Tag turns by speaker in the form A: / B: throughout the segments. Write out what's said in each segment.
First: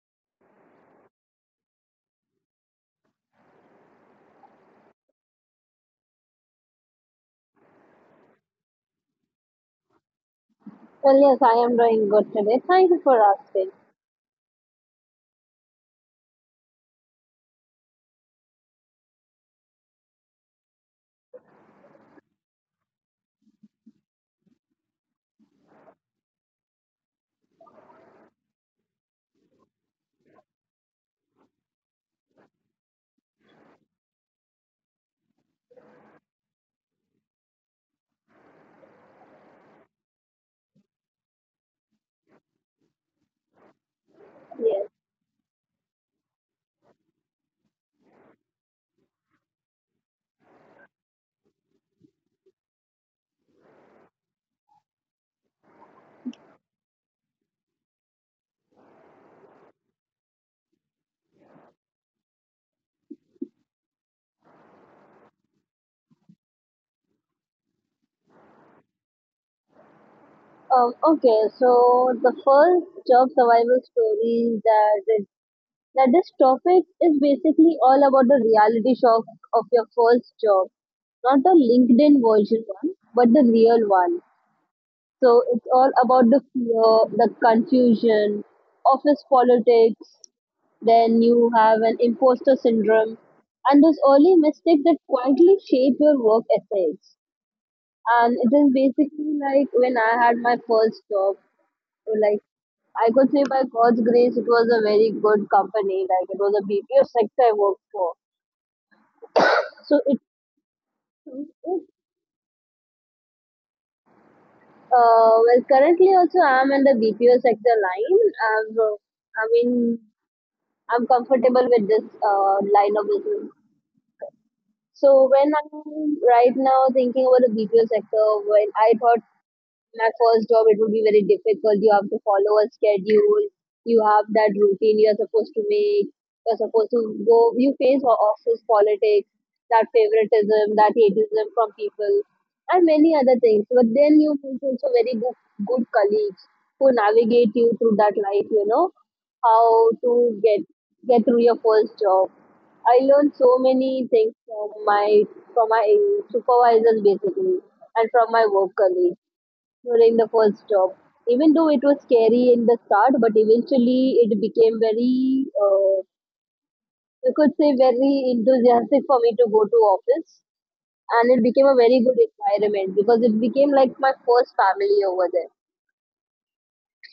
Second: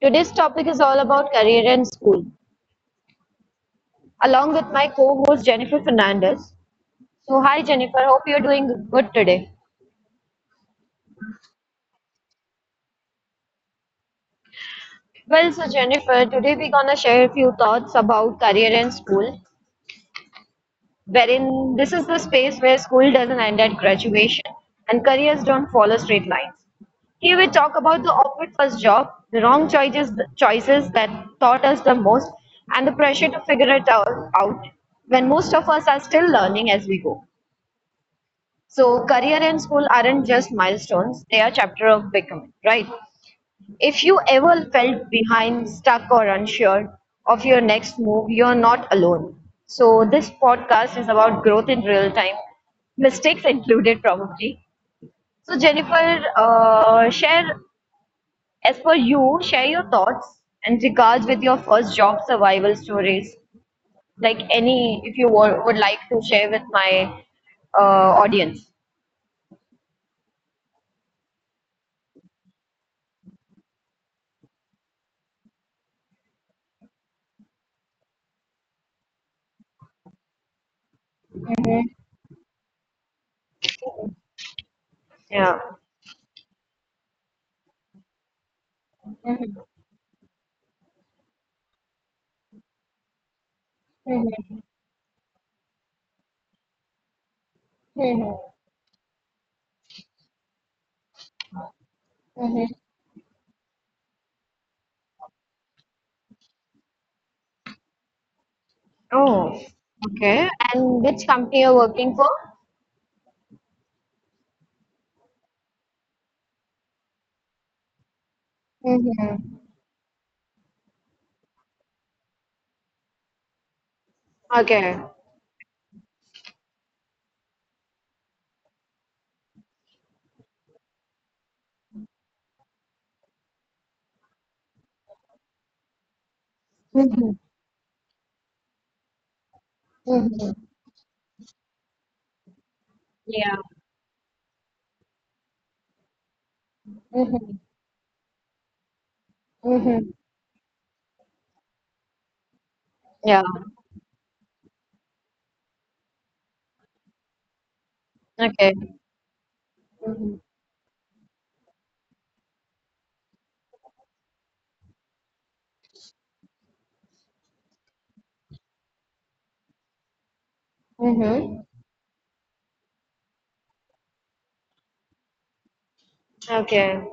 A: Today's topic is all about career and school, along with my co host Jennifer Fernandez. So, hi Jennifer, hope you're doing good today.
B: Well, yes, I am doing good today. Thank you for asking.
A: Well, so Jennifer, today we're gonna share a few thoughts about career and school, wherein this is the space where school doesn't end at graduation and careers don't follow straight lines. Here we talk about the awkward first job, the wrong choices, choices that taught us the most, and the pressure to figure it out when most of us are still learning as we go. So, career and school aren't just milestones, they are chapter of becoming, right? If you ever
B: Yes.
A: felt behind, stuck, or unsure of your next move, you're not alone. So, this podcast is about growth in real time, mistakes included, probably. So, Jennifer, share, as per you, share your thoughts and regards with your first job survival stories. Like any, if you were, would like to share with my audience.
B: Okay, so the first job survival story that this topic is basically all about the reality shock of your first job, not the LinkedIn version one, but the real one. So
A: Yeah.
B: it's all about the fear, the confusion, office politics. Then you have an imposter syndrome, and those early mistakes that quietly shape your work ethics. And it is basically like when I had my first job, so like I could say by God's grace, it was a very good company. Like it was a BPO sector I worked for.
A: Oh,
B: So it,
A: okay. And which company you're
B: it
A: working for?
B: well, currently also I'm in the BPO sector line. I'm, uh, I
A: Mm-hmm.
B: mean, I'm comfortable with this line of business.
A: Okay.
B: So when I'm right now thinking about the BPO sector, when I thought my first job it would be very difficult. You have to follow a schedule, you have that routine, you're supposed to make, you're supposed to go, you face office politics, that favoritism, that hateism from people and many other things. But then you meet also good colleagues who navigate you through that life, you know, how
A: Mm-hmm.
B: to get through your first job. I learned
A: Yeah.
B: so many things from my supervisors basically and from my work
A: Okay.
B: colleagues during the
A: Mm-hmm.
B: first job. Even though it was scary in the start, but eventually it became very, you could say, very enthusiastic for me to go to office. And it
A: Mm-hmm.
B: became a very good environment because it became like my first family over there.
A: Okay.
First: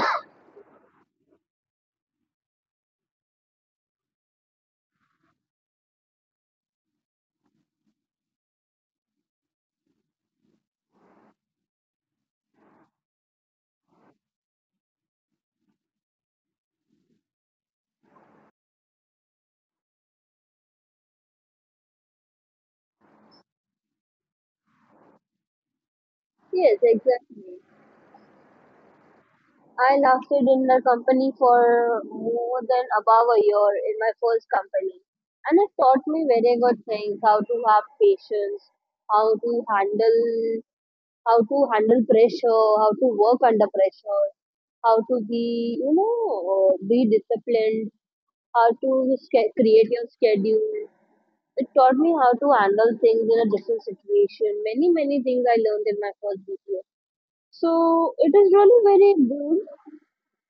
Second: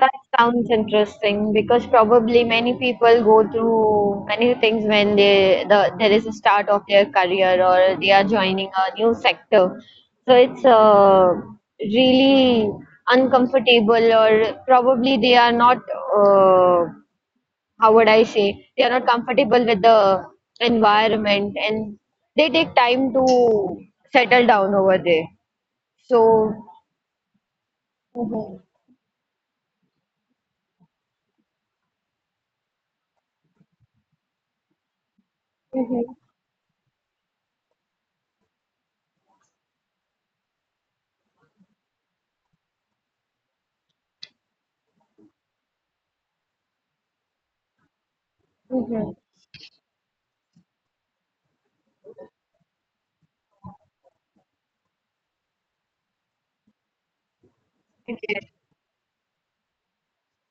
A: That sounds interesting because probably many people go through many things when they the there is a start of their career or they are joining a new sector. So it's really uncomfortable or probably they are not uh, how would I say they are not comfortable with the environment, and they take time to settle down over there. So,
B: Yes, exactly.
A: mhm.
B: I lasted in the company for more than above a year in my first company. And it taught me very good things: how to have patience, how to handle pressure, how to work under pressure, how to be, you know, be disciplined, how to create your schedule. It taught me how to handle things in a different situation. Many, many things I learned in my first BPO. So it
A: Okay.
B: is really very good.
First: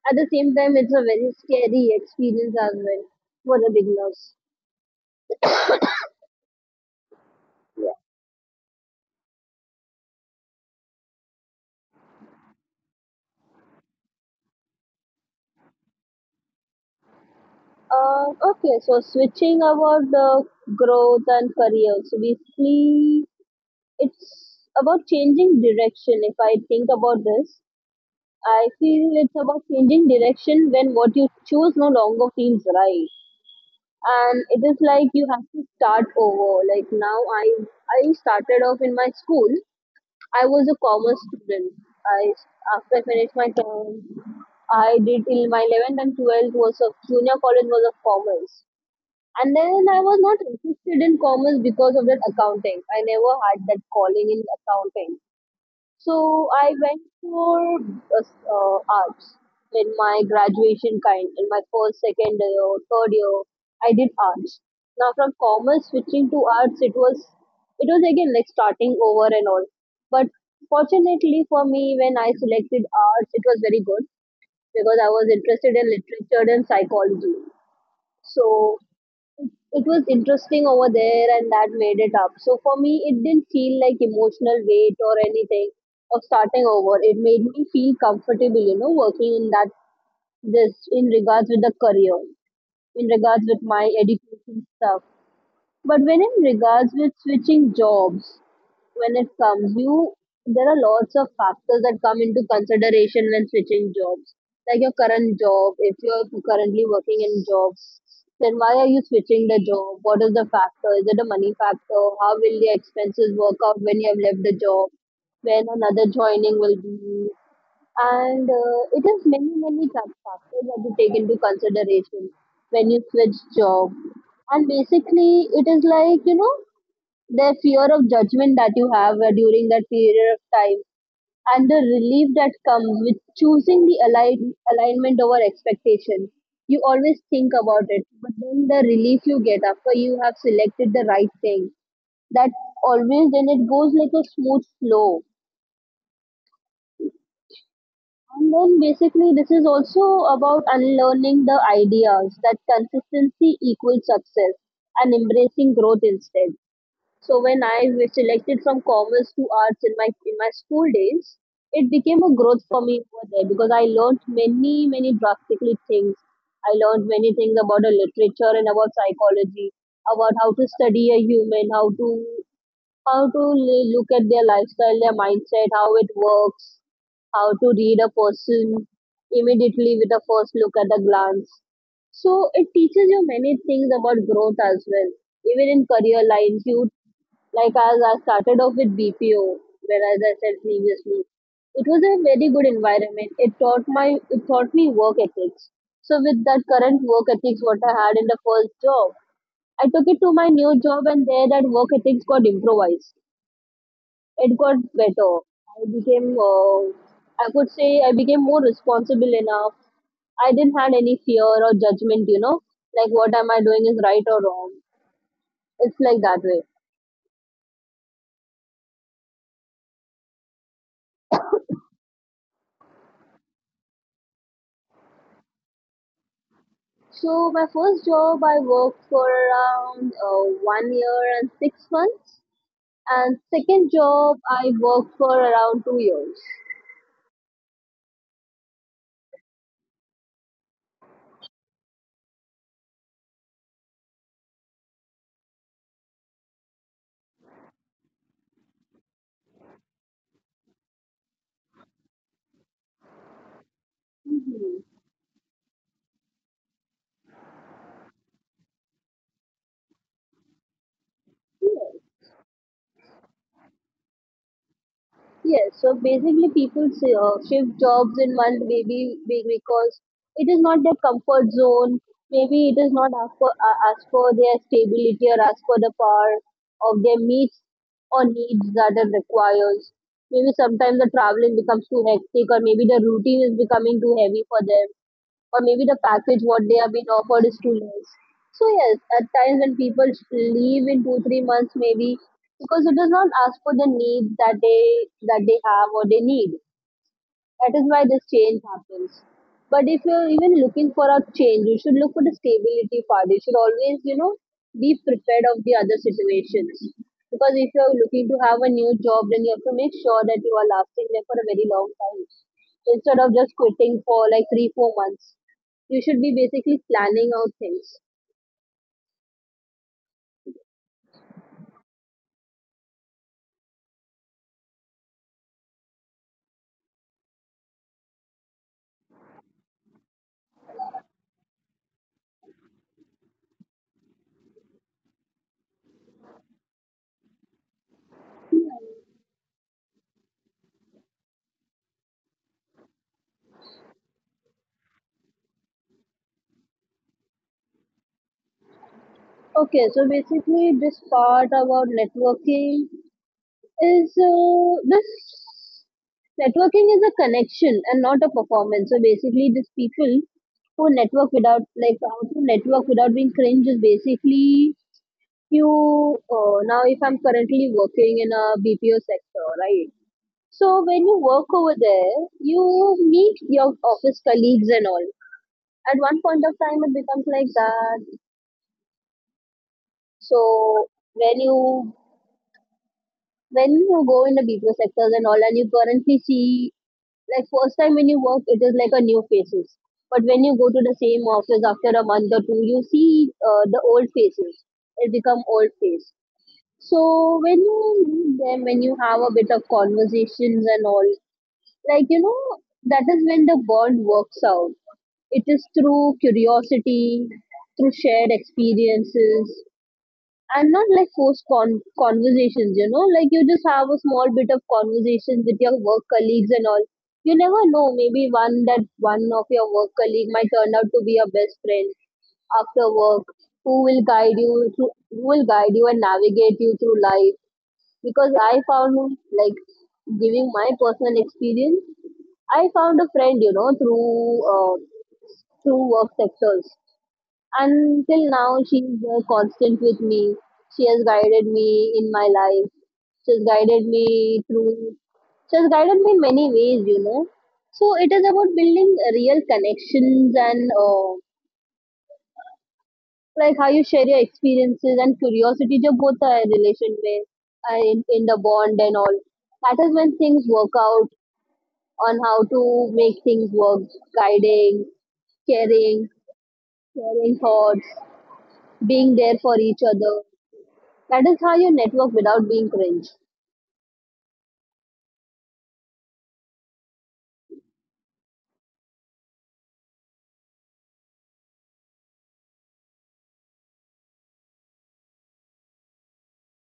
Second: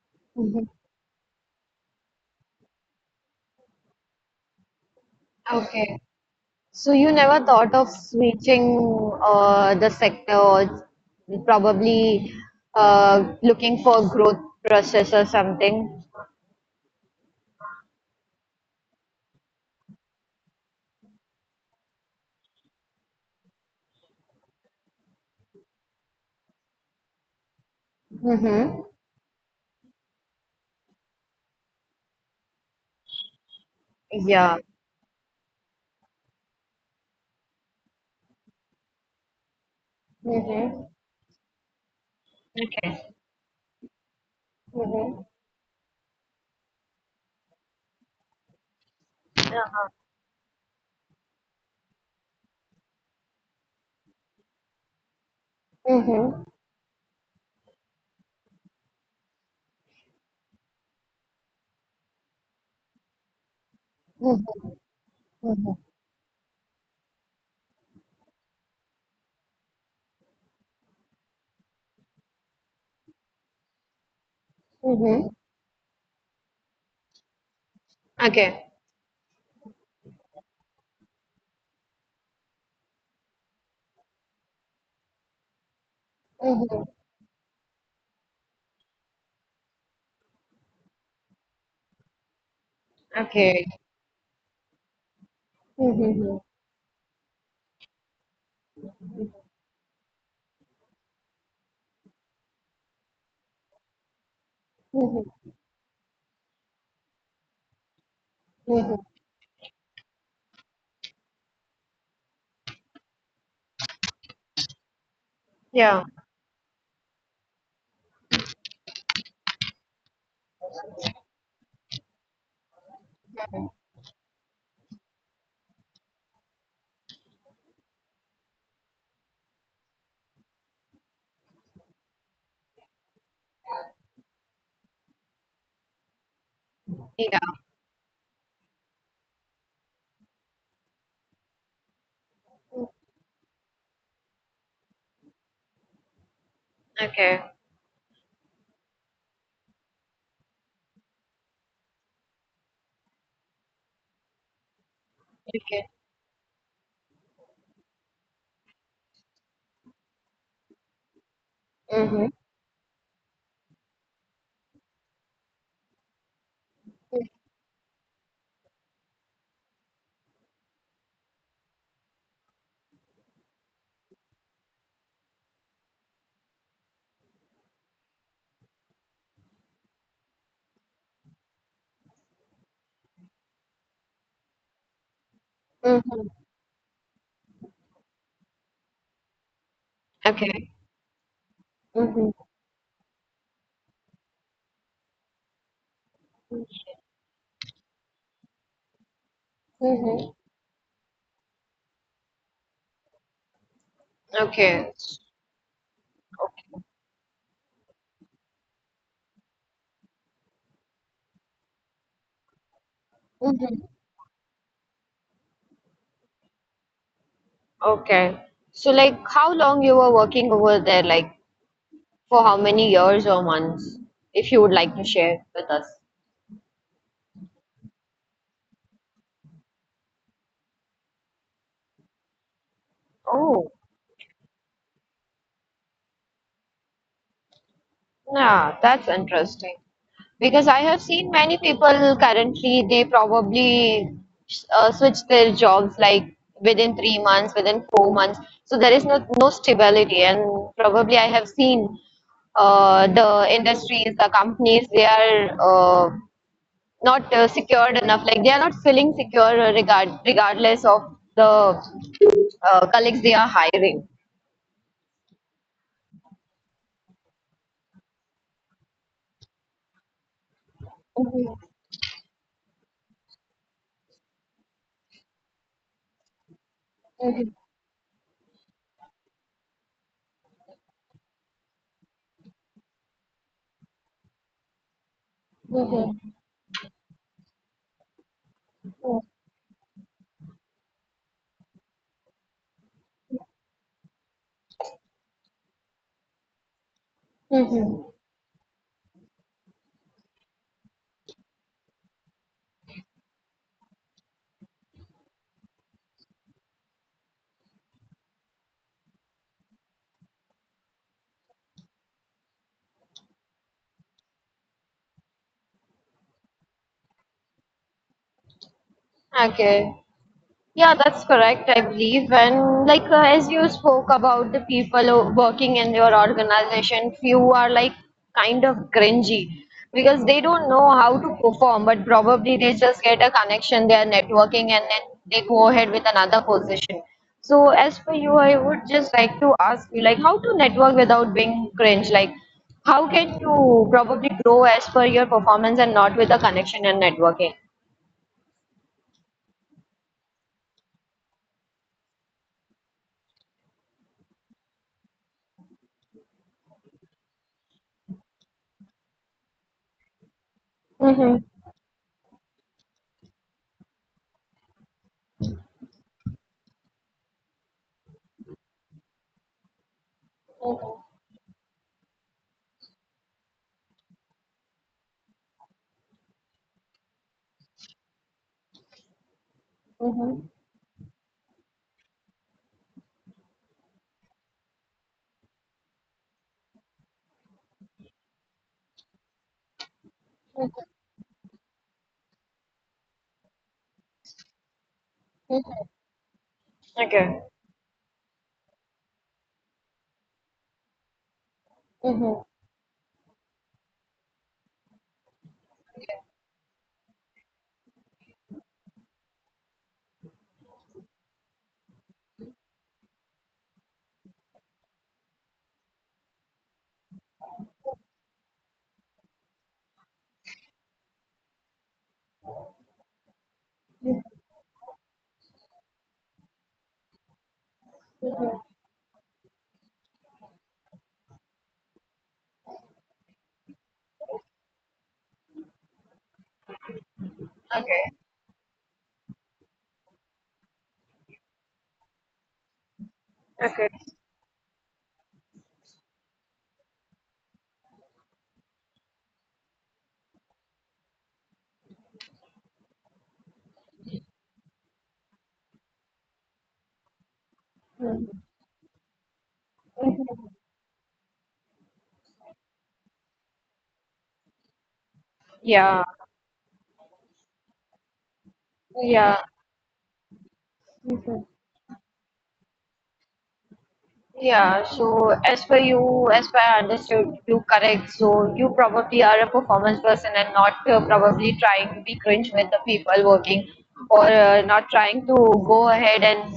B: At the same
A: Mhm.
B: time, it's a very scary experience as well for the beginners.
A: Okay. So you never thought of
B: Yeah.
A: switching the sector or probably looking for growth process or something?
B: Okay, so switching about the growth and career. So basically, it's about changing direction. If I think about this, I
A: Mm-hmm.
B: feel it's about changing direction when what you choose no longer feels right. And
A: Yeah.
B: it is like you have to start over. Like now, I started off in my school. I was a
A: Mm-hmm.
B: commerce student. I After I
A: Okay.
B: finished my term, I
A: Mm-hmm.
B: did till my 11th and 12th was of junior college was of commerce. And then
A: Uh-huh.
B: I was not interested in commerce because of that accounting. I never had that calling in accounting.
A: Mhm.
B: So I went for arts in my graduation kind. In my first, second year, third year, I did arts.
A: Mhm.
B: Now from
A: Mhm.
B: commerce switching to arts, it was again like starting over and all. But fortunately for me, when I selected arts, it was very good because I
A: Mhm.
B: was interested in literature and psychology.
A: Okay.
B: So it was interesting over there and that made it up, so for me it didn't feel like emotional weight or anything of starting
A: Mhm.
B: over. It made me feel comfortable, you know, working in that this in regards with the career, in regards with
A: Okay.
B: my education stuff. But when
A: Mhm.
B: in regards with switching jobs, when it comes you, there are lots of factors that come into consideration when switching jobs. Like your current
A: Mhm.
B: job, if you're currently working in jobs, then why are
A: Mhm.
B: you switching the job? What is the factor? Is it a money factor? How will your expenses work out when you have left the job, when
A: Yeah.
B: another joining will be, and it is many many factors that you take into consideration when you switch job. And basically it is like, you know, the fear of judgment that you have during that period of time, and the relief that comes with choosing the alignment over expectation. You always
A: Yeah.
B: think about it, but then the relief you get after you have selected the right thing, that always then it goes like a smooth flow.
A: Okay.
B: And then basically this is also about unlearning the ideas that consistency equals success and embracing
A: Okay.
B: growth instead. So when I was selected from commerce to arts in my school days, it
A: Mhm.
B: became a growth for me over there because I learned many, many drastically things. I learned many things about the literature and about psychology, about how to study a human, how to look at their lifestyle, their mindset, how it works, how to read a person immediately with a first look at a glance. So it teaches you many things about growth as well, even in career
A: Mhm.
B: lines you, like as I started off with BPO, whereas I said
A: Okay.
B: previously, it was a
A: Mhm.
B: very good environment. It taught me work ethics. So with that current work ethics what I had in the first job, I took it to
A: Mhm.
B: my new job and there that work ethics got improvised. It got
A: Okay.
B: better. I became I could say I became more responsible enough. I didn't had any fear or judgment, you know, like what am I doing
A: Mhm.
B: is right or wrong. It's like that way.
A: Okay. So like how long you were working over there, like for how many years or months, if you would like to share with us.
B: So my first job, I worked for around 1 year and 6 months, and
A: Oh,
B: second job, I worked for around 2 years.
A: yeah, that's interesting. Because I have seen many people currently, they probably switch their jobs like within 3 months, within 4 months. So there is no stability. And probably I have seen the industries, the
B: Mhm.
A: companies, they are uh, not secured enough, like they are not feeling secure regardless of the colleagues they are hiring.
B: Yes, so basically people say, shift jobs in month maybe because it is not their comfort zone. Maybe it is not as for, as for their stability or as for the power of their needs that it requires. Maybe sometimes the traveling becomes too hectic, or maybe the routine is becoming too heavy for them, or maybe the package what they have been offered is too less. So yes, at times when people leave in 2-3 months maybe because it does not ask for the needs that they have or they need. That is why this change happens. But if you're even looking for a change, you should look for the stability part. You should always, you know, be prepared of the other situations. Because if you're looking to have a new job, then you have to make sure that you are lasting there for a very long time. So instead of just quitting for like three, 4 months, you should be basically planning out things.
A: Okay. Yeah, that's correct, I believe. And like as you spoke about the people who- working in your organization, few are like kind of cringy because they don't know how to perform, but probably they just get a connection, they are networking, and then they go ahead with another position. So as for you, I would just like to ask you, like how to network without being cringe? Like how can you probably grow as per your performance and not with a connection and networking?
B: Okay, so basically this part about networking is this networking is a connection and not a performance. So basically, these people who network
A: Mm-hmm.
B: without, like how to network without being cringe, is basically you. Now, if I'm currently working in a BPO sector, right? So when you work over there, you meet your office colleagues and all. At one point of time, it becomes like that.
A: Mm-hmm.
B: So when you go in the BPO sectors and all, and you currently see, like first time when you work, it is like a new faces. But when you go to the same office after a month or two, you see the old faces. It become old face. So
A: Okay.
B: when you meet them, when you have a bit of conversations and all, like you know,
A: Mm-hmm.
B: that is when the bond works out. It is through curiosity, through shared experiences, and not like forced conversations, you know, like you just have a small bit of conversation with your work colleagues and all. You never know, maybe one of your work colleague might turn out to be your best friend after work, who will guide you through, who will guide you and navigate you through life. Because I found, like, giving my personal experience, I found a friend, you know, through uh, through work sectors.
A: Okay.
B: Until now, she's constant with me. She has guided me in my life. She has guided
A: Okay.
B: me through. She has guided me in many ways, you know. So it is about building real connections and like how you share your experiences and curiosity. जो both है relation में in the bond and all. That is when things work out on how to make things work. Guiding, caring,
A: Yeah.
B: sharing thoughts, being there
A: Yeah.
B: for each other. That
A: Mm-hmm.
B: is how you network without being cringe.
A: Yeah. So as per you, as per I understood you correct, so you probably are a performance person and not probably trying to be cringe with the people working or not trying to go ahead and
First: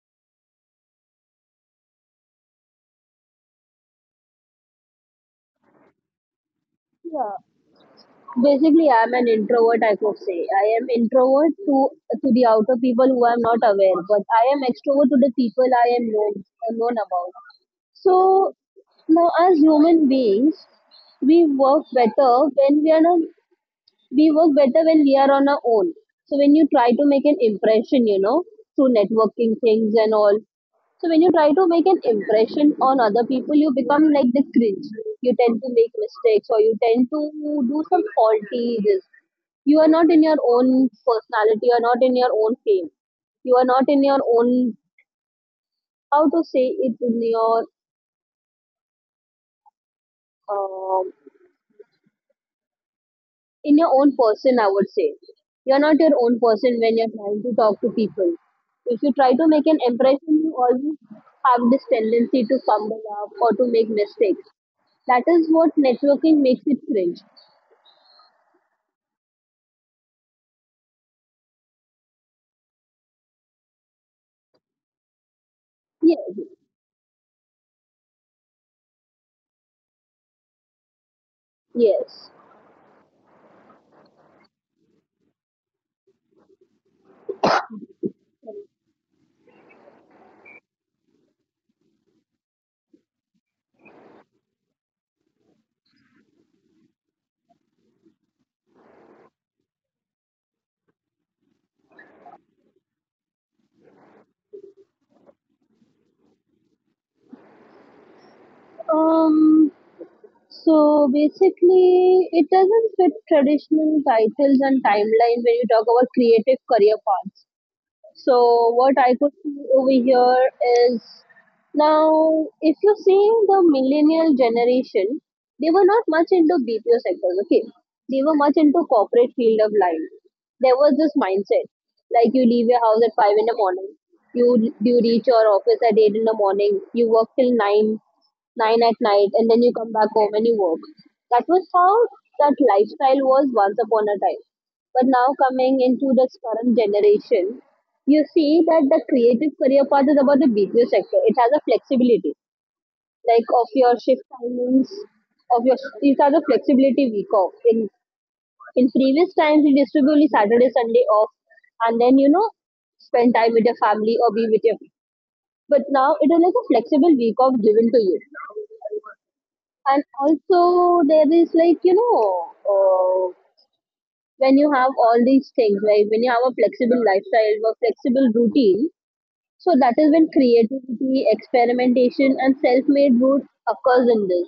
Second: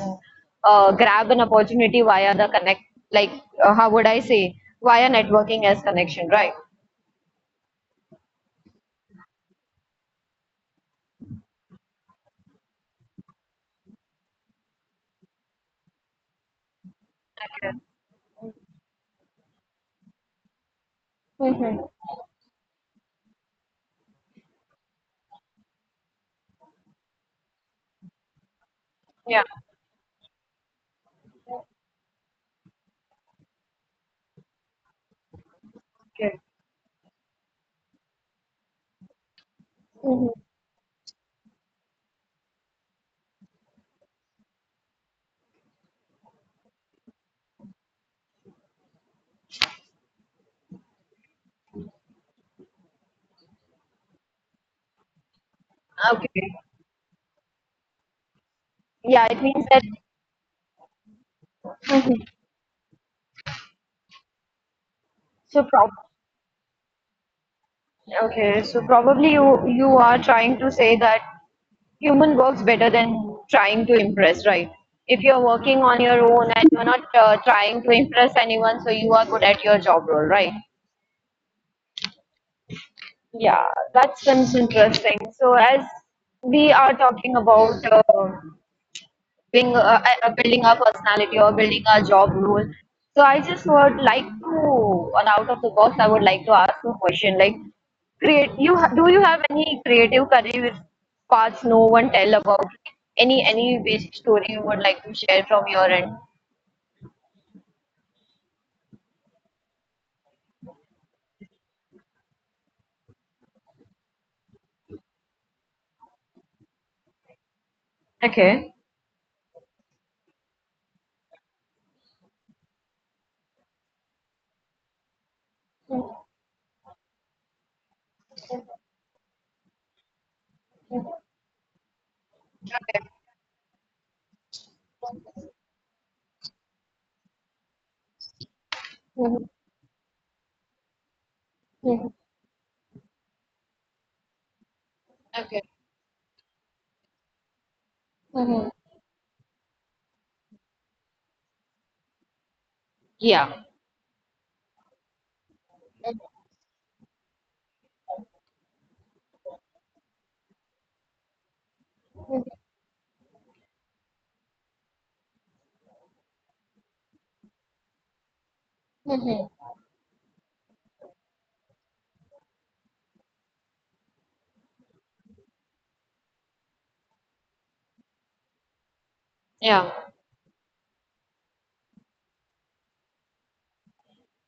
A: grab an opportunity via the connect, like how would I say, via networking as connection, right?
B: Yeah. Basically, I am an introvert. I could say I am introvert to the outer people who I'm not aware, but I am extrovert to the people I am known about.
A: Okay.
B: So now, as human beings, we work better when we are not we work better when we are on our own. So when you try to make an impression, you know, through
A: Yeah.
B: networking things and all. So when you try to make an impression on other people, you become like the cringe. You tend to make
A: Okay.
B: mistakes or you tend to do some faulty this. You are not in your own personality, you are not in your own fame. You are not in your own how to say it um in your own person, I would say. You're not your own
A: Okay.
B: person when you're trying to talk to people. If you
A: Yeah,
B: try
A: it
B: to
A: means
B: make an
A: that.
B: impression, you always have this
A: Mhm.
B: tendency to fumble up or to make mistakes. That is
A: So,
B: what
A: prob
B: networking makes it cringe.
A: Okay, so probably you are trying to say that human works better than trying to impress, right? If you're working on your
B: Yes,
A: own and you're not trying to impress anyone, so you are good at your job role, right?
B: yes.
A: Yeah, that seems interesting. So as we are talking about being building our personality or building our job role. So I just would like to, on out of the box, I would like to ask you a question. Like, do you have any creative career paths no one tell about? Any basic story you would like to share from your end?
B: Um, so basically, it doesn't fit traditional titles and timeline when you talk about creative career paths. So what I could see over here is now if you're seeing the millennial generation, they were not much into BPO sectors, okay? They were much into corporate field of life. There was this mindset. Like you leave your house
A: Okay.
B: at 5 in the morning, you reach your office at 8 in the morning, you work till nine at night,
A: Mhm.
B: and then you come back home and you work. That was how
A: Mhm.
B: that lifestyle was once upon a time. But now
A: Okay.
B: coming into this current generation, you see
A: Mhm.
B: that the creative career path is about the BPO sector. It has a flexibility, like
A: Yeah.
B: of your shift timings, of your these are the flexibility week off. In previous times, it used to be only Saturday, Sunday off, and then you know spend time with your family or be with your. But now it is like a flexible week off given to you
A: Mhm.
B: and also there is like you know when you have all these things, like when you have a flexible lifestyle or flexible routine, so that
A: Yeah.
B: is when creativity, experimentation, and self made growth occurs in this.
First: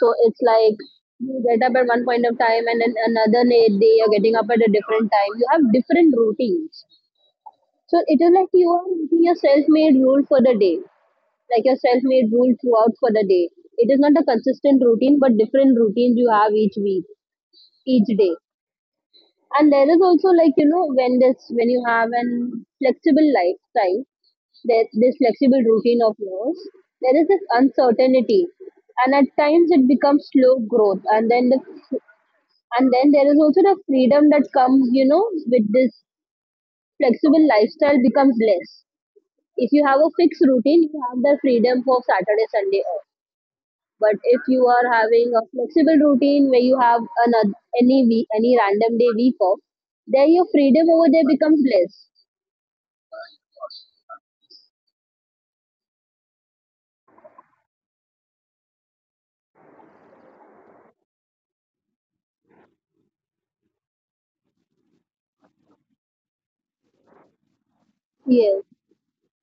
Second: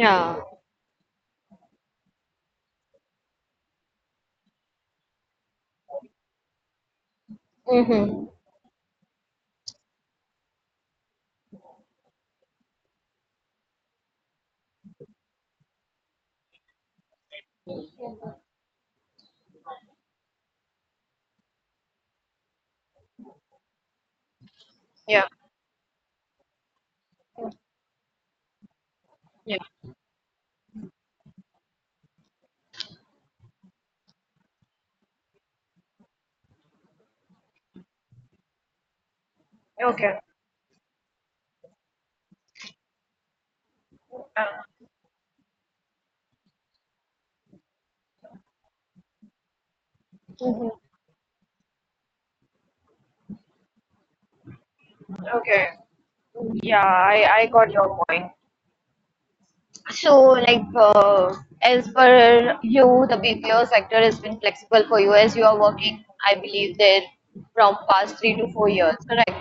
B: So it's like you get up at one point of time and then another day you're getting up at a different time. You have different routines. So it
A: Mm-hmm.
B: is like you are making a self made rule for the day, like your self made rule throughout for the day. It is not a consistent routine, but different routines you have each week, each day. And there is also like you know when you have an flexible lifestyle there this
A: Yeah.
B: flexible routine of yours there is this uncertainty and at
A: Yeah.
B: times it becomes slow growth and then the and then there is also the freedom that comes you know with this flexible lifestyle becomes less if you have a
A: Okay.
B: fixed routine you have the freedom for Saturday Sunday off but
A: Uh,
B: if you are having a flexible routine where you have another, any week, any random day week off, then your freedom over there becomes less.
A: okay. Yeah, I got your point. So, like, as per you, the BPO sector has been flexible for you as you are working, I believe, there from past three to
B: Yes,
A: four years, correct?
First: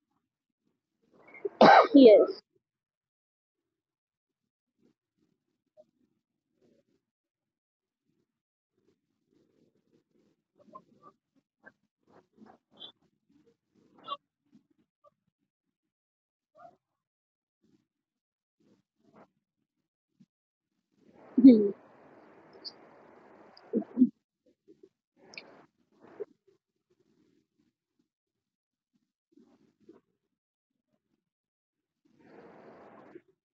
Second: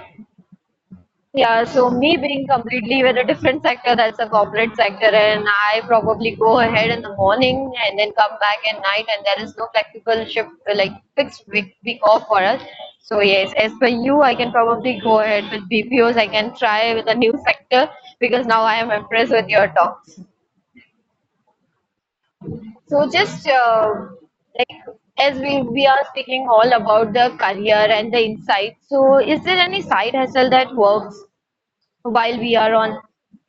A: Yeah, so me
B: yes.
A: being completely with a different sector, that's the corporate sector, and I probably go ahead in the morning and then come back at night, and there is no flexible shift, like fixed week off for us. So yes, as per you, I can probably go ahead with BPOs. I can try with a new sector because now I am impressed with your talks.
B: Hmm.
A: So just like as we are speaking all about the career and the insights. So is there any side hustle that works while we are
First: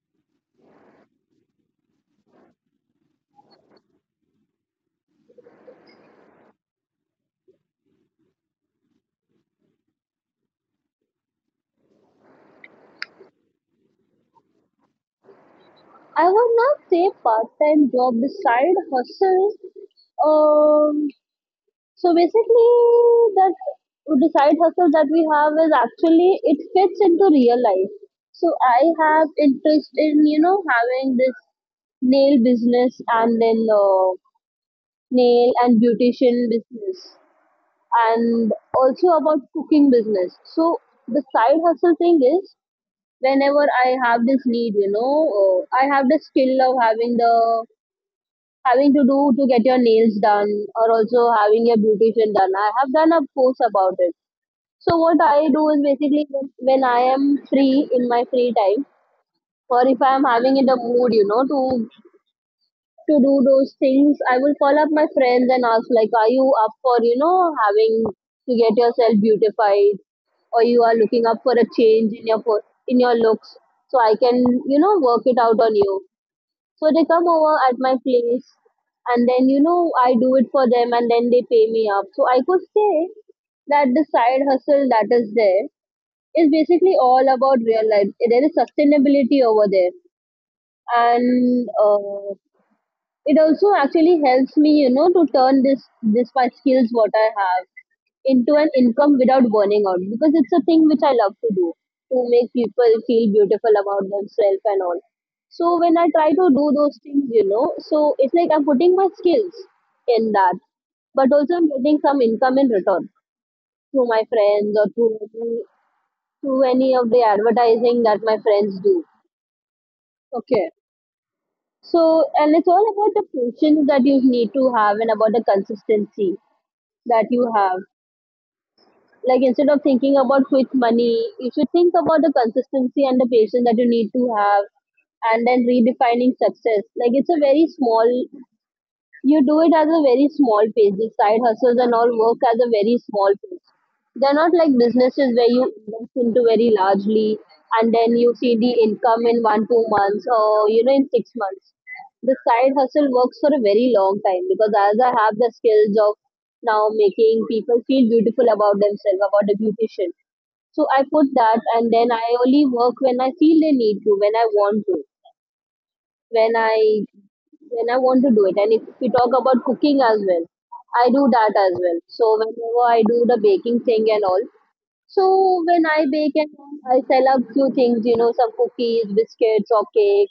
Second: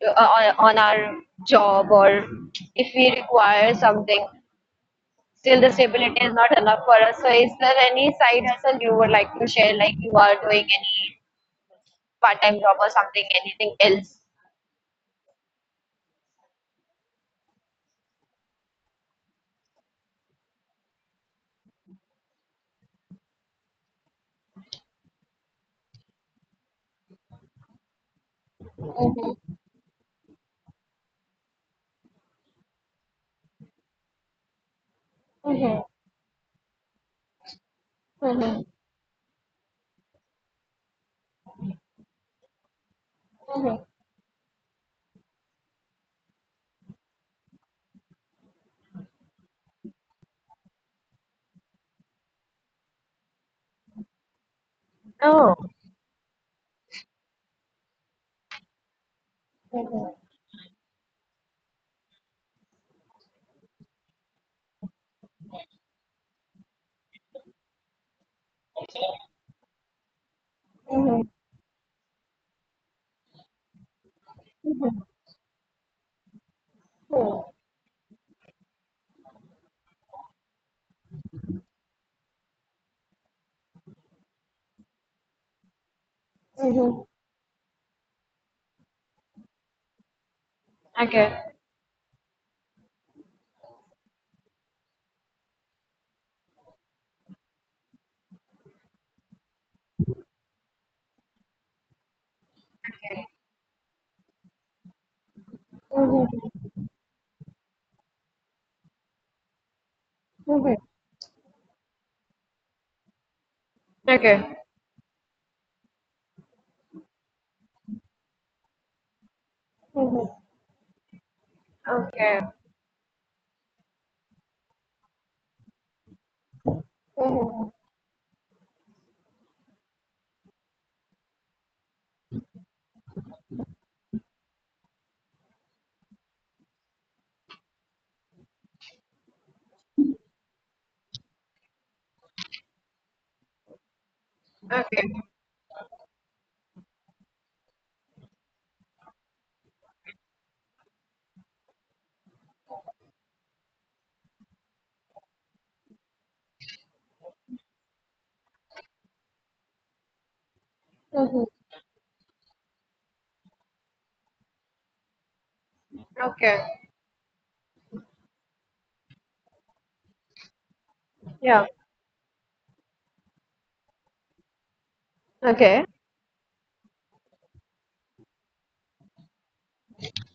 A: on our job or if we require something? Still, the stability is not enough for us. So, is there any side hustle you would like to share? Like you are doing any part-time job or something, anything else?
B: I would not say part-time job, the side hustle. Um, so basically, that the side hustle that we have is actually it fits into real life. So I have interest in you know having this nail business and then nail and beautician business and also about cooking business so the side hustle thing is whenever I have this need you know I have the skill of having the having to do to get your nails done or also having your beautician done I have done a course about it so what I
A: Oh,
B: do is basically when I am free in my free time or if I am having in the mood you know to do those things, I will call up my friends and ask, like, are you up for, you know, having to get yourself beautified, or you are looking up for a change in your in your looks, so I can, you know, work it out on you. So they come over at my place, and then you know I do it for them, and then they pay me up. So I could say that the side hustle that is there is basically all about real life. There is sustainability over there, and it also actually helps me you know to turn this my skills what I have into an income without burning out because it's a thing which I love to do to make people feel beautiful about themselves and all so when I try to do those things you know so it's like I'm putting my skills in that but also I'm getting some income in return through my
A: okay,
B: friends or through through any of the advertising that my friends do okay so
A: okay.
B: and it's all about the patience that you need to have and about the consistency that you
A: Mhm.
B: have. Like instead of thinking about quick money, you should think about the consistency and the patience that you need to have and then redefining success. Like it's a very small you do it as a very small page. Side hustles and all work as a very small page. They're not like
A: Okay.
B: businesses where you invest into very largely and then you see the income in one, 2 months or you know in 6 months. The side hustle works for a very long time because as I have the skills of now making people feel beautiful about themselves, about a beautician. So I put
A: Mhm.
B: that and then I only work when I feel they need to, when I want to, when
A: Okay,
B: I when I want to do it. And if we talk about cooking as well, I do that
A: yeah,
B: as well. So whenever I do the baking thing and all, so
A: okay.
B: when I bake and all, I sell a few things, you know, some cookies, biscuits, or cake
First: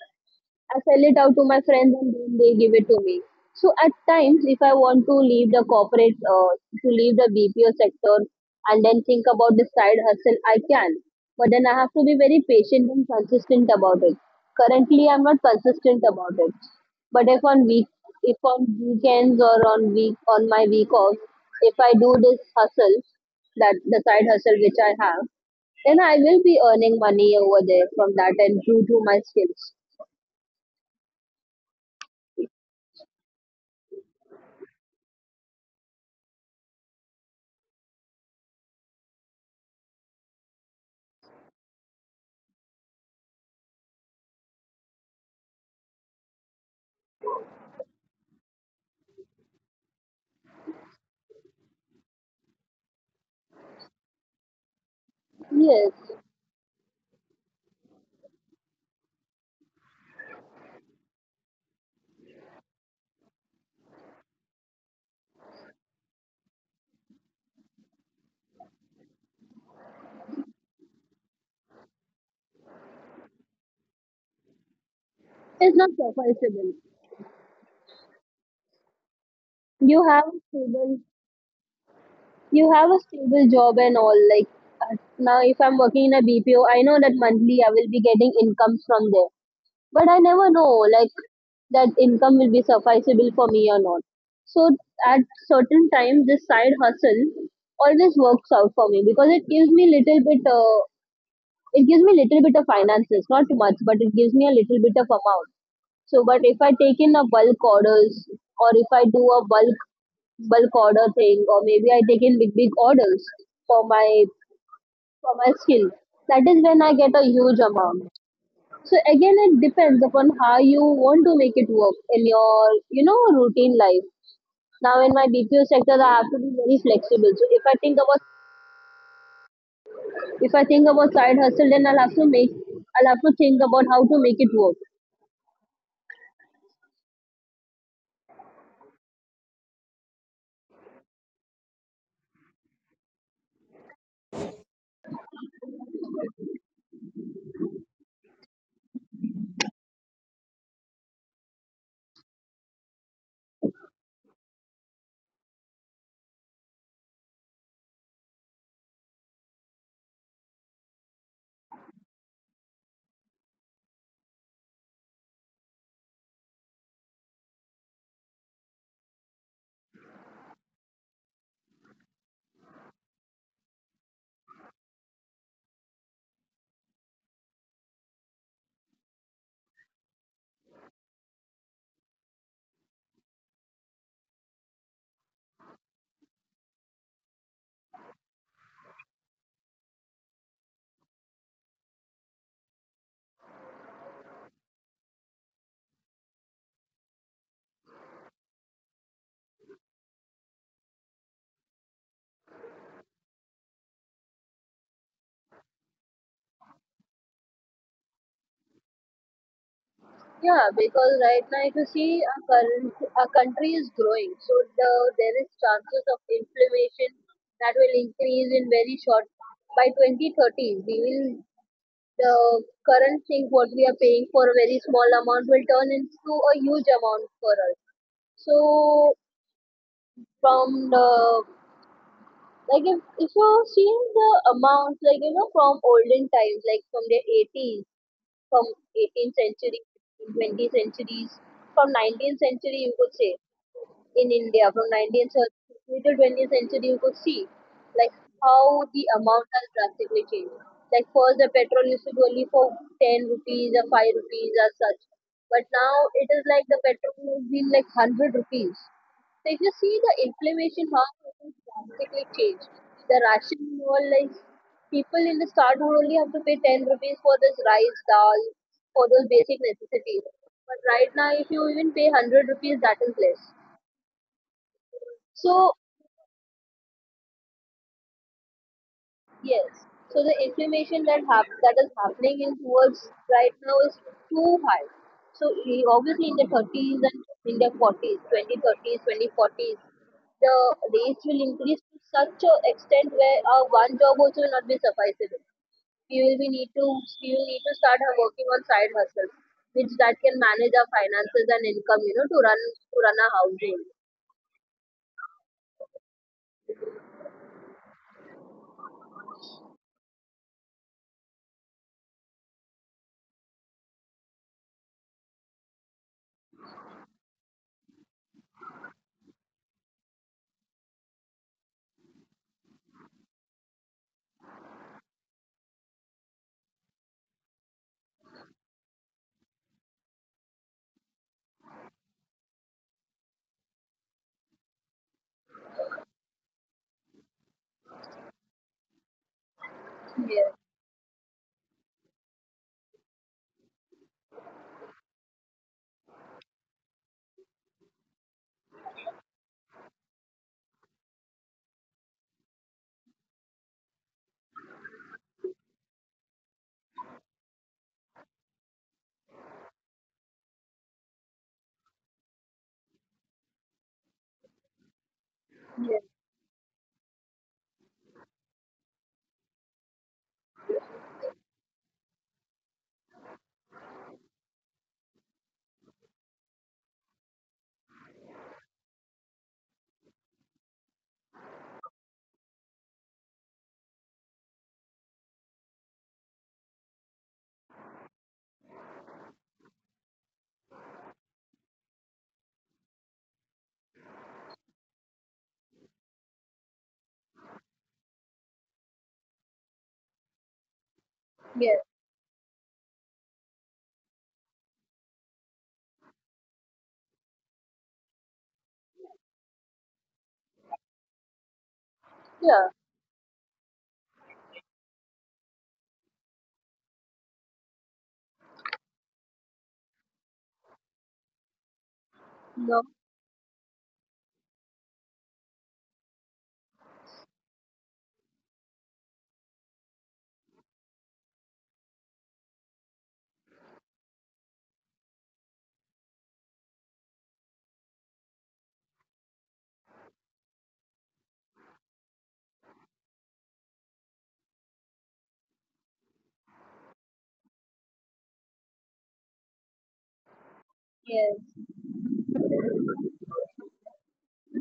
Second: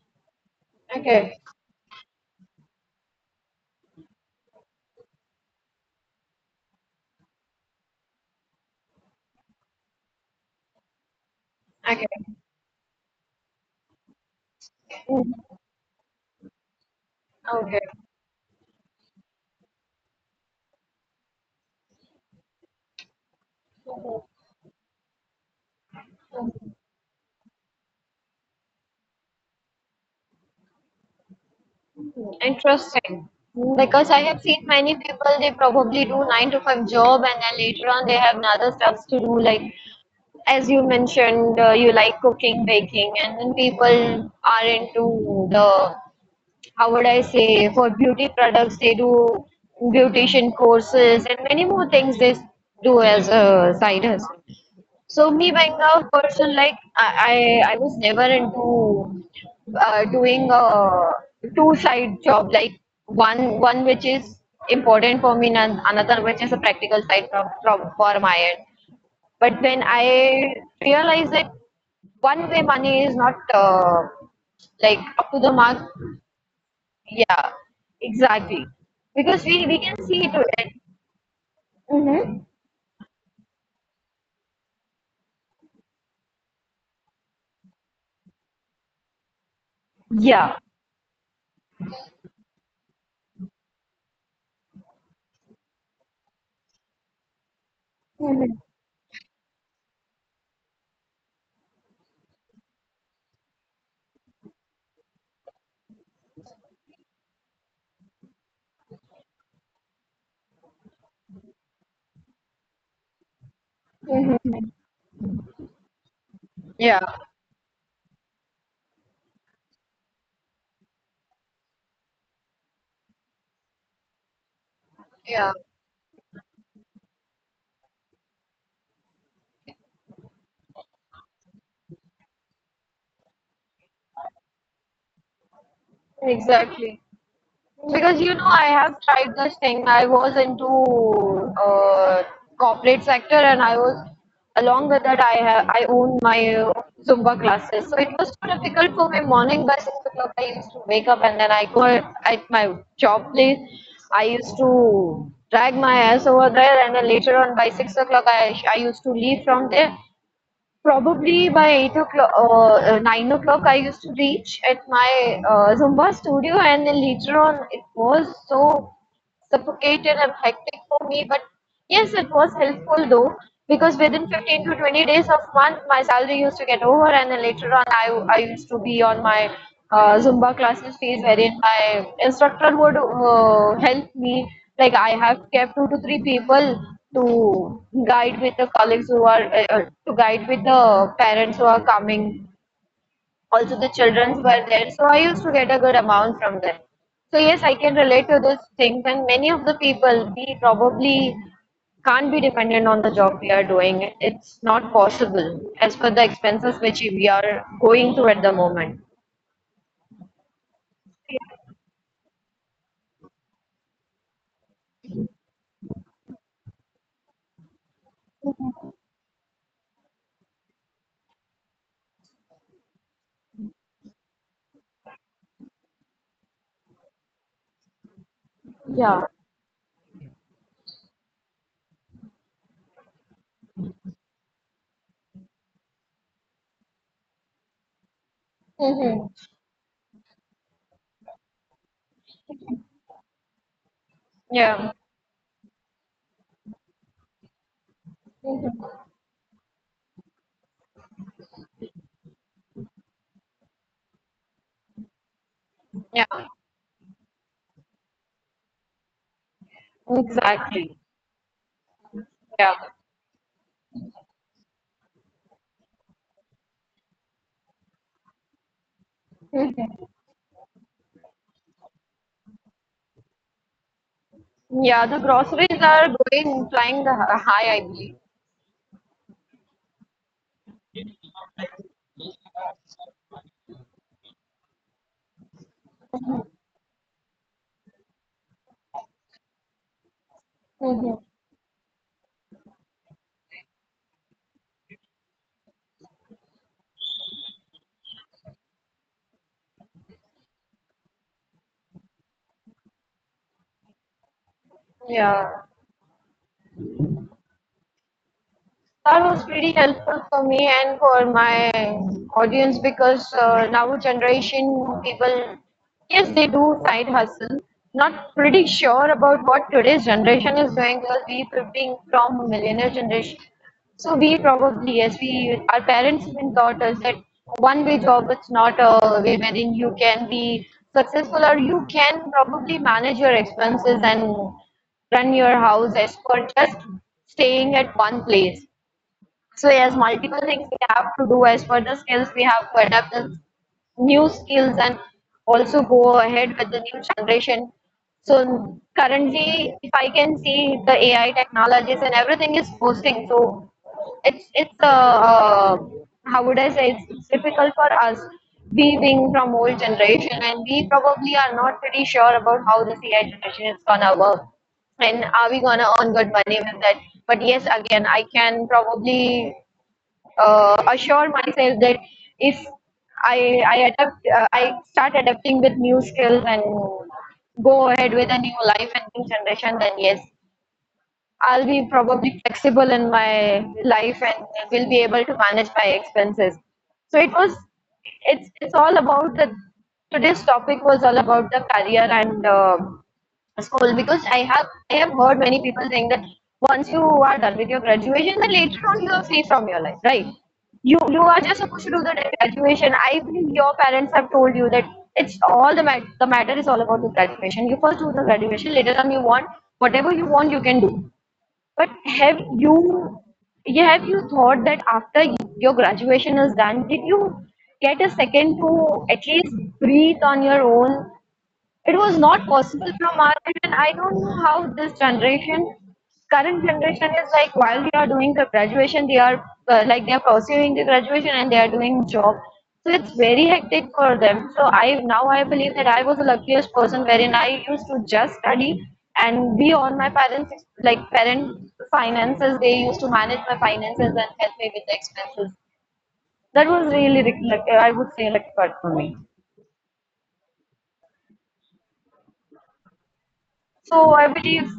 B: I sell it out
A: Okay,
B: to my friends and then they give it to me. So at times, if I want to leave the corporate, to leave the BPO sector and then think about the side hustle, I can. But then I have to
A: okay,
B: be very patient and consistent about it. Currently, I'm not consistent about it. But if on
A: okay.
B: week, if on weekends or on week on my week off, if I do this hustle, that the side hustle which I have, then I will be earning money over there from that and due to my skills.
A: Interesting. Hmm. Because I have seen many people, they probably do 9 to 5 job and then later on they have other stuffs to do. Like as you mentioned, you like cooking, baking, and then people are into the how would I say for beauty products, they do beautician courses and many more things they do as a side hustle. So me being
B: Yes.
A: a person like I, I was never into doing a two side job, like one which is important for me and another which is a practical side from for my end. But then I realized that one way money is not like up to the
B: It's
A: mark.
B: not compulsory.
A: Yeah, exactly. Because we can
B: You
A: see
B: have a
A: to it.
B: stable,
A: Mm-hmm.
B: you have a stable job and all. Like now, if I'm working in a BPO, I know that monthly I will be getting incomes from there. But I never
A: Yeah.
B: know like that income will be sufficable for me or not. So at certain time, this side hustle always works out for me because it gives me little bit. It gives me little bit of finances, not much, but it gives me a little bit of amount. So, but if I take in a bulk orders, or if I do a bulk order thing, or maybe I take in big orders for my for my skill, that is when I
A: Yeah.
B: get a huge amount. So again, it depends upon how you want to make it work in your you know routine life. Now in my
A: Yeah.
B: BPO sector, I have to be very flexible. So if I think about side hustle, then I'll have to think about how to make it work.
A: Exactly. Because you know, I have tried this thing. I was into uh, corporate sector, and I was along with that. I own my Zumba classes, so it was so difficult for my morning. By 6 o'clock, I used to wake up, and then I go at my job place. I used to drag my ass over there, and then later on by 6 o'clock, I used to leave from there. Probably by 8 o'clock, 9 o'clock, I used to reach at my Zumba studio, and then later on, it was so suffocated and hectic for me. But yes, it was helpful though, because within 15 to 20 days of month, my salary used to get over, and then later on, I used to be on my Zumba classes phase, wherein my instructor would help me. Like I have kept 2 to 3 people to guide with the colleagues who are to guide with the parents who are coming, also the childrens were there, so I used to get a good amount from them. So yes, I can relate to those things, and many of the people, we probably can't be dependent on the job we are doing. It's not possible as per the expenses which we are going through at the moment.
B: Yeah, because right now, if you see, our, current, our country is growing, so the, there is chances of inflammation that will increase in very short. By 2030, we will the current thing what we are paying for a very small amount will turn into a huge amount for us. So from the like if you're seeing the amounts like you know from olden times like from the 80s, from 18th century, 20th centuries, from 19th century you could say in India
A: Yeah.
B: from 19th century to 20th century, you could see like how the amount has drastically changed. Like first, the petrol used to be only for 10 rupees or 5 rupees or such, but now
A: Yeah,
B: it is like the petrol has been like 100 rupees. So if you see the
A: exactly.
B: inflammation, how it has drastically
A: Yeah.
B: changed. The ration and all like people in the start would only have to pay 10 rupees for this rice, dal, for those basic necessities. But right now, if you even pay 100 rupees, that is less.
A: Yeah the groceries
B: So
A: are going flying the hi- high I believe.
B: yes, so the inflammation that that is happening in towards right now is too high. So obviously in the 30s and in the 40s, 2030s, 2040s, the
A: Hmm.
B: rates will increase to such a extent where our one job also will not be sufficient. We will be need to we will need to start working on side hustles, which that can manage our finances and income, you know, to run a household.
A: Yeah. That was pretty helpful for me and for my audience because now generation people, yes, they do side hustle. Not pretty sure about what today's generation is doing because we being from millennial generation. So we probably yes, we, our parents even taught us that one way job is not a way wherein you can be successful or you can probably manage your expenses and run your house as per just staying at one place. So yes, multiple
B: Yes,
A: things we have to do as for the skills, we have to adapt the new skills and also go ahead with the new generation. So currently, if I can see the AI technologies and everything is boosting, so it's how would I say, it's difficult for us, we being from old generation, and we probably are not pretty sure about how this AI generation is gonna work and are we gonna
B: yes,
A: earn good money with that? But yes, again, I can probably assure myself that if I adapt, I start adapting with new skills and go ahead with a new life and new generation, then yes, I'll be probably flexible in my life and will be able to manage my expenses. So it was, it's all about the today's topic was all about the career and. School because I have heard many people saying that once you are done with your graduation, then later on you are free from your life, right? You are just supposed
B: yes,
A: to do the graduation. I believe your parents have told you that it's all the matter. The matter is all about the graduation. You first do the graduation, later on you want whatever you want you can do. But have
B: yeah,
A: you yeah, have you thought that after your graduation is done, did you get a second to at least breathe on your own? It was not possible
B: no,
A: from our end, and I don't know how this generation, current generation, is like. While they are doing the graduation, they are like they are pursuing the graduation and they are doing job. So it's very hectic for them. So I now I believe that I was the luckiest person wherein I used to just study and be on my parents like parent finances. They used to manage my finances and help me with the expenses. That was really lucky. I would say lucky part for me.
B: yes,
A: So I believe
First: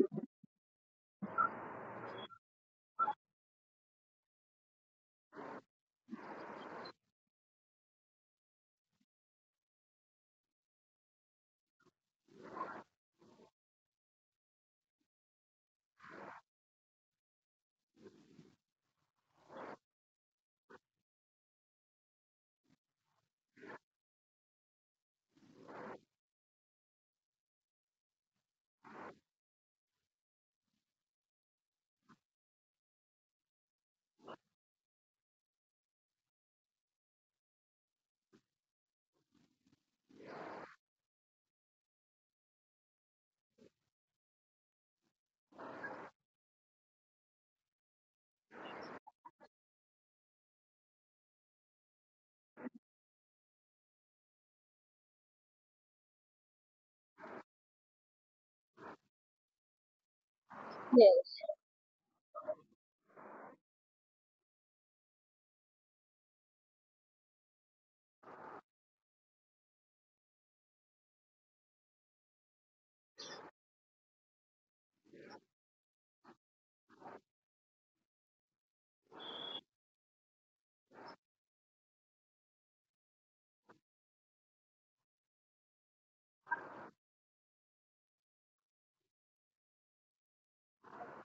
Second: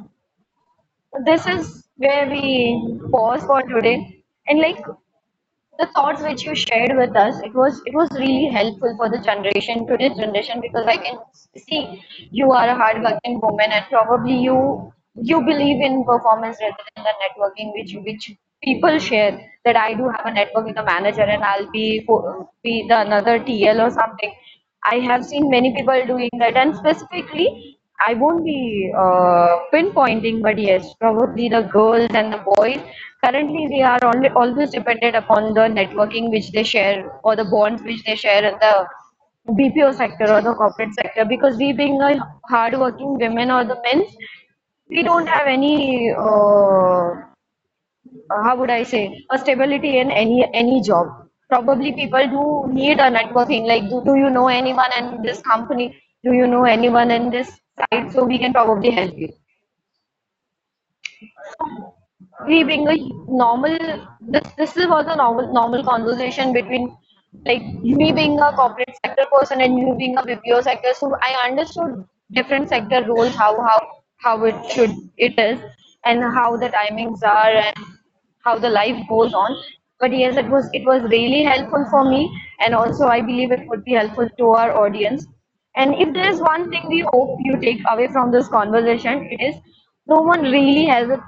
A: this is where we pause for today, and like the thoughts which you shared with us, it was really helpful for the generation, today's generation, because I can see you are a hardworking woman, and probably you believe in performance rather than the networking, which people share that I do have a network with a manager and I'll be the another TL or something. I have seen many people doing that, and specifically I won't be pinpointing, but yes, probably the girls and the boys. Currently, they are only, always dependent upon the networking which they share or the bonds which they share in the BPO sector or the corporate sector. Because we, being a hardworking women or the men, we don't have any how would I say, a stability in any job. Probably people do need a networking. Like, do you know anyone in this company? Do you know anyone in this site? So we can probably help you.
B: yes.
A: We being a normal, this was a normal conversation between like me being a corporate sector person and you being a BPO sector. So I understood different sector roles, how it should it is, and how the timings are, and how the life goes on. But yes, it was really helpful for me, and also I believe it would be helpful to our audience. And if there is one thing we hope you take away from this conversation, it is no one really has it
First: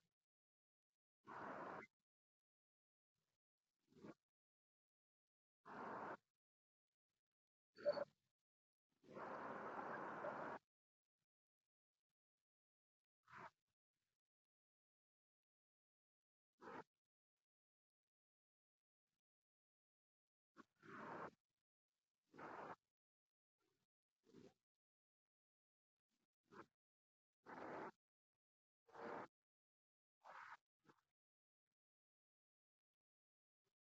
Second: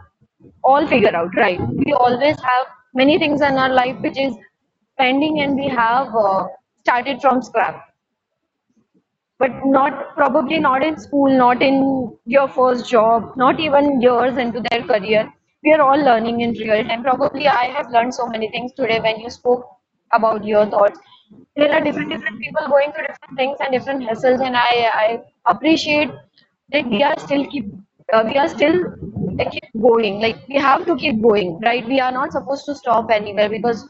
A: all figured out, right? We always have many things in our life which is pending, and we have started from scratch, but not probably not in school, not in your first job, not even years into their career. We are all learning in real time. Probably I have learned so many things today when you spoke about your thoughts. There are different people going through different things and different hassles, and I appreciate that we are still keep we are still keep going. Like we have to keep going, right? We are not supposed to stop anywhere because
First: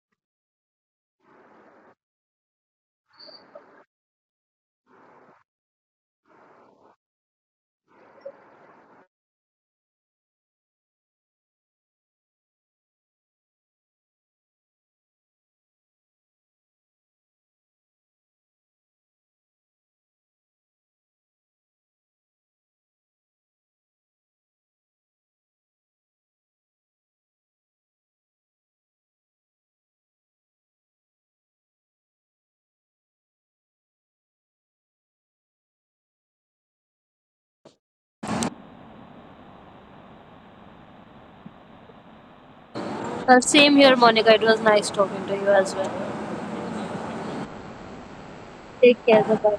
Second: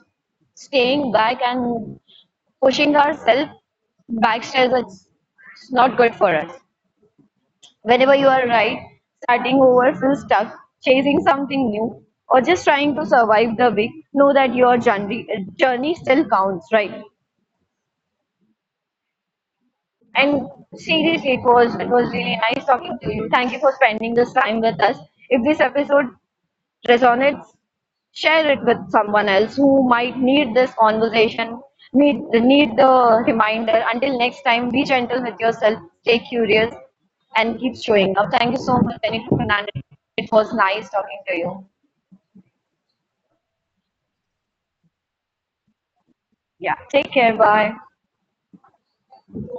A: staying back and pushing ourselves backstairs is not good for us. Whenever you are right, starting over feels stuck, chasing something new, or just trying to survive the week, know that your journey, journey still counts, right? And seriously, it was really nice talking to you. Thank you for spending this time with us. If this episode resonates, share it with someone else who might need this conversation, need the reminder. Until next time, be gentle with yourself, stay curious, and keep showing up. Thank you so much, Benito Fernandez. It was nice talking to you.
B: Same here, Monica. It was nice talking to you as well.
A: Yeah, take care. Bye.
B: Take care. Bye.